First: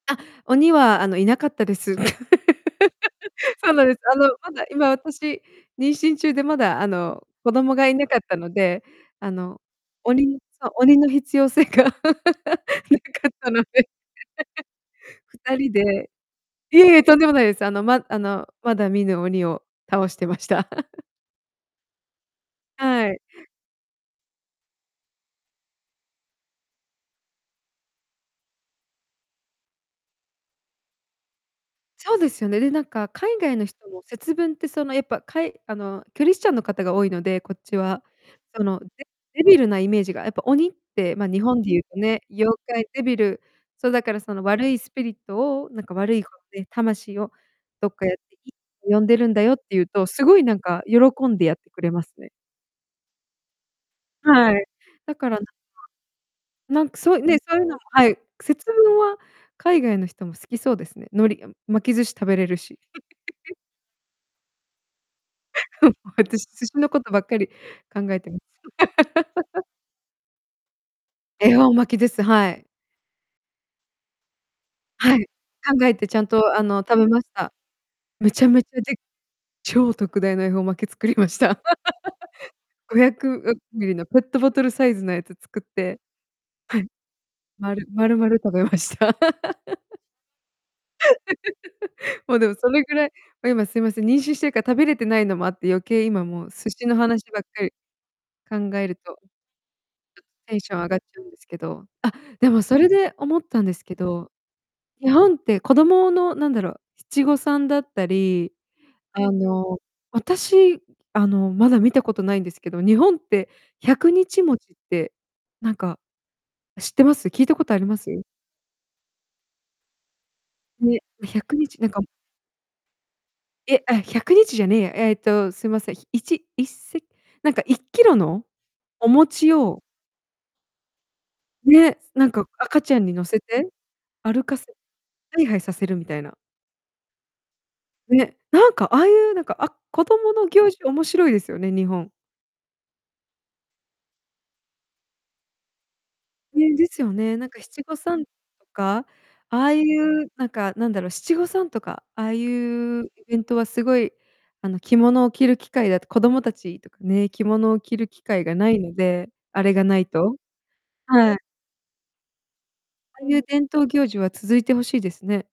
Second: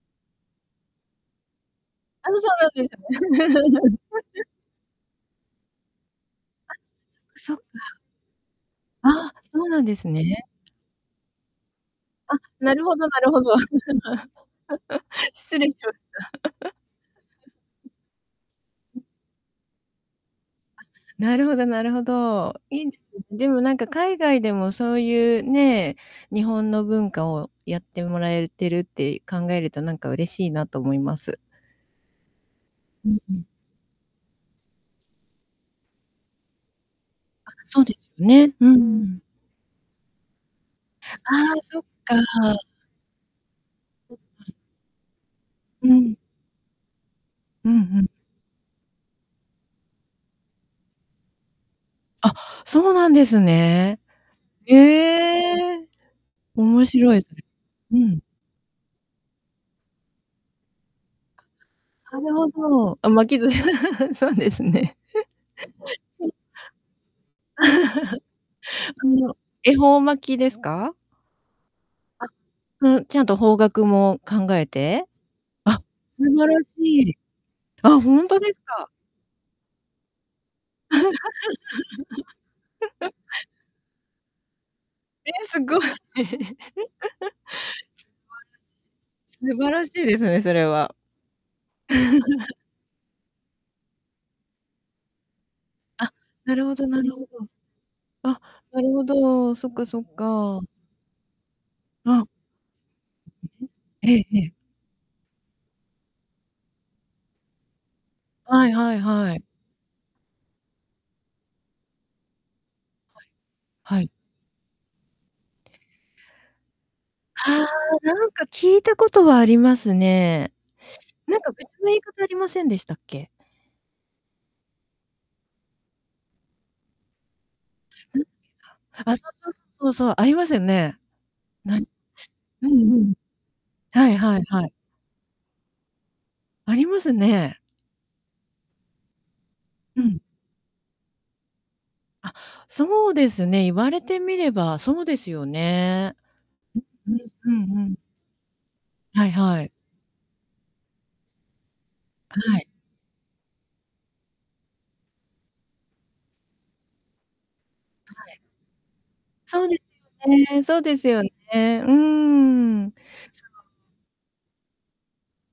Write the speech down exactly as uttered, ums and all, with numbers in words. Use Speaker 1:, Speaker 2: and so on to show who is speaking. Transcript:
Speaker 1: あ、鬼はあのいなかったです。
Speaker 2: あ、そうなん です
Speaker 1: そう
Speaker 2: ね。
Speaker 1: なんです。あの、まだ今私、妊娠中でま
Speaker 2: あ、
Speaker 1: だあの、子
Speaker 2: そっか。
Speaker 1: 供がいなかったので、あ
Speaker 2: あ、
Speaker 1: の、
Speaker 2: そうなんです
Speaker 1: 鬼の
Speaker 2: ね。
Speaker 1: そう、鬼の必要性が。な
Speaker 2: あ、なるほどな
Speaker 1: かっ
Speaker 2: るほ
Speaker 1: た
Speaker 2: ど。
Speaker 1: ので。ふた
Speaker 2: 失礼
Speaker 1: り
Speaker 2: しまし
Speaker 1: で。
Speaker 2: た。
Speaker 1: いえいえ、とんでもないです。あの、ま、あの、まだ見ぬ鬼を倒してました。
Speaker 2: あ、なるほどなるほど。いいです。
Speaker 1: はい。
Speaker 2: でもなんか海外でもそういうね、日本の文化をやってもらえてるって考えるとなんか嬉しいなと思います。
Speaker 1: そうですよね、で、なんか
Speaker 2: うんう
Speaker 1: 海
Speaker 2: ん。
Speaker 1: 外の人も節分ってその、やっぱかいあの、クリスチャンの方が多いので、
Speaker 2: あ、
Speaker 1: こっち
Speaker 2: そうで
Speaker 1: は、
Speaker 2: すよね。
Speaker 1: そ
Speaker 2: う
Speaker 1: の、デ
Speaker 2: ん。
Speaker 1: デビルなイメージがやっぱ鬼ってま、
Speaker 2: あ
Speaker 1: 日
Speaker 2: あ、
Speaker 1: 本で言
Speaker 2: そ
Speaker 1: う
Speaker 2: っ
Speaker 1: と
Speaker 2: か。
Speaker 1: ね、妖怪デビルそうだからその、悪いスピリットをなん
Speaker 2: う
Speaker 1: か
Speaker 2: ん。
Speaker 1: 悪いことで魂を
Speaker 2: ふん
Speaker 1: どっ
Speaker 2: ふ
Speaker 1: か
Speaker 2: ん。
Speaker 1: やっていいって呼んでるんだよって言うと、すごいなんか喜んでやってくれますね。
Speaker 2: あ、そうなんですね。
Speaker 1: はい、だからなんか。
Speaker 2: へえ。
Speaker 1: な
Speaker 2: 面
Speaker 1: んかそ
Speaker 2: 白
Speaker 1: う、
Speaker 2: いそ
Speaker 1: ね、
Speaker 2: れ。
Speaker 1: そういうのも、
Speaker 2: う
Speaker 1: はい、
Speaker 2: ん。
Speaker 1: 節分は海外の人も好きそうですね。海苔巻き寿司
Speaker 2: な
Speaker 1: 食
Speaker 2: る
Speaker 1: べ
Speaker 2: ほ
Speaker 1: れるし。
Speaker 2: ど。あ、巻きず そうですね。
Speaker 1: 私、寿司のことばっかり考えてます。
Speaker 2: あの 恵方巻きですか？
Speaker 1: 恵方巻きです、
Speaker 2: あ、
Speaker 1: はい。
Speaker 2: うん、ちゃんと方角も考えて？
Speaker 1: はい。
Speaker 2: あ、
Speaker 1: 考えてちゃん
Speaker 2: 素晴
Speaker 1: と
Speaker 2: ら
Speaker 1: あ
Speaker 2: し
Speaker 1: の食べ
Speaker 2: い。
Speaker 1: ました。
Speaker 2: あ、本
Speaker 1: め
Speaker 2: 当
Speaker 1: ち
Speaker 2: で
Speaker 1: ゃ
Speaker 2: す
Speaker 1: めちゃ
Speaker 2: か？
Speaker 1: で超特大の恵方巻き作りました。ごひゃ くみりりっとるのペットボトルサイズのや
Speaker 2: え、
Speaker 1: つ
Speaker 2: す
Speaker 1: 作っ
Speaker 2: ごい。
Speaker 1: て、はい。まる丸々食べました。
Speaker 2: 素晴らしい、素晴らしいですね、それは。
Speaker 1: もうで もそれぐらい今すいません、妊娠してるから食べれてないのもあって、余計
Speaker 2: あ、
Speaker 1: 今もう
Speaker 2: なる
Speaker 1: 寿
Speaker 2: ほ
Speaker 1: 司
Speaker 2: ど
Speaker 1: の
Speaker 2: なるほ
Speaker 1: 話ばっ
Speaker 2: ど。
Speaker 1: かり
Speaker 2: あ、
Speaker 1: 考
Speaker 2: な
Speaker 1: え
Speaker 2: る
Speaker 1: る
Speaker 2: ほ
Speaker 1: と
Speaker 2: ど。そっかそっ
Speaker 1: テ
Speaker 2: か。
Speaker 1: ンション上がっちゃうんですけど、あ、
Speaker 2: あ。
Speaker 1: でもそれで思ったんですけ
Speaker 2: ええ
Speaker 1: ど、
Speaker 2: ええ。
Speaker 1: 日本って子供のなんだろう、七五三だったり、
Speaker 2: はいはい
Speaker 1: あ
Speaker 2: はい。
Speaker 1: の、私あの、まだ見たことないんですけど、日本って
Speaker 2: はい。
Speaker 1: 100日餅って、なんか、知ってます？聞いた
Speaker 2: あ
Speaker 1: こ
Speaker 2: あ、
Speaker 1: とあります？
Speaker 2: なんか聞いたことはありますね。
Speaker 1: ね、
Speaker 2: な
Speaker 1: ひ
Speaker 2: ん
Speaker 1: ゃ
Speaker 2: か
Speaker 1: くに
Speaker 2: 別
Speaker 1: ち
Speaker 2: の
Speaker 1: なん
Speaker 2: 言い
Speaker 1: か
Speaker 2: 方ありませんでしたっけ？
Speaker 1: え、あ、ひゃくにちじゃねえや。えっと、すいませいちいっせなんかいっきろ
Speaker 2: ん、
Speaker 1: のお
Speaker 2: あ、そうそう
Speaker 1: 餅を
Speaker 2: そうそう、ありますよね。なに。
Speaker 1: ね、なんか
Speaker 2: うん
Speaker 1: 赤ちゃ
Speaker 2: う
Speaker 1: んに
Speaker 2: ん。
Speaker 1: 乗せて、
Speaker 2: はいはい
Speaker 1: 歩か
Speaker 2: はい。
Speaker 1: せ、ハイハイさせるみたいな。
Speaker 2: ありますね。
Speaker 1: ね、なんかああいうなんか、あ、
Speaker 2: う
Speaker 1: 子
Speaker 2: ん。
Speaker 1: 供の行事面白いですよね日本。
Speaker 2: あ、そうですね、言われてみればそうですよね。
Speaker 1: ね、です
Speaker 2: う
Speaker 1: よ
Speaker 2: ん
Speaker 1: ね。なん
Speaker 2: う
Speaker 1: か
Speaker 2: んうん
Speaker 1: 七
Speaker 2: うん。
Speaker 1: 五三とか、
Speaker 2: はい
Speaker 1: あ
Speaker 2: はい。
Speaker 1: あいうなんかなんだろう、七五三とか、ああい
Speaker 2: はい。
Speaker 1: うイベントはすごい、あの、着物を着る機会だと子供たちとかね、着物を着る
Speaker 2: は
Speaker 1: 機
Speaker 2: い。
Speaker 1: 会がないので、
Speaker 2: そ
Speaker 1: あ
Speaker 2: う
Speaker 1: れ
Speaker 2: です
Speaker 1: がない
Speaker 2: よ
Speaker 1: と。
Speaker 2: ね、そうですよね。
Speaker 1: はい。
Speaker 2: うん。
Speaker 1: そういう
Speaker 2: [unintelligible]
Speaker 1: 伝統行事は続いてほしいですね。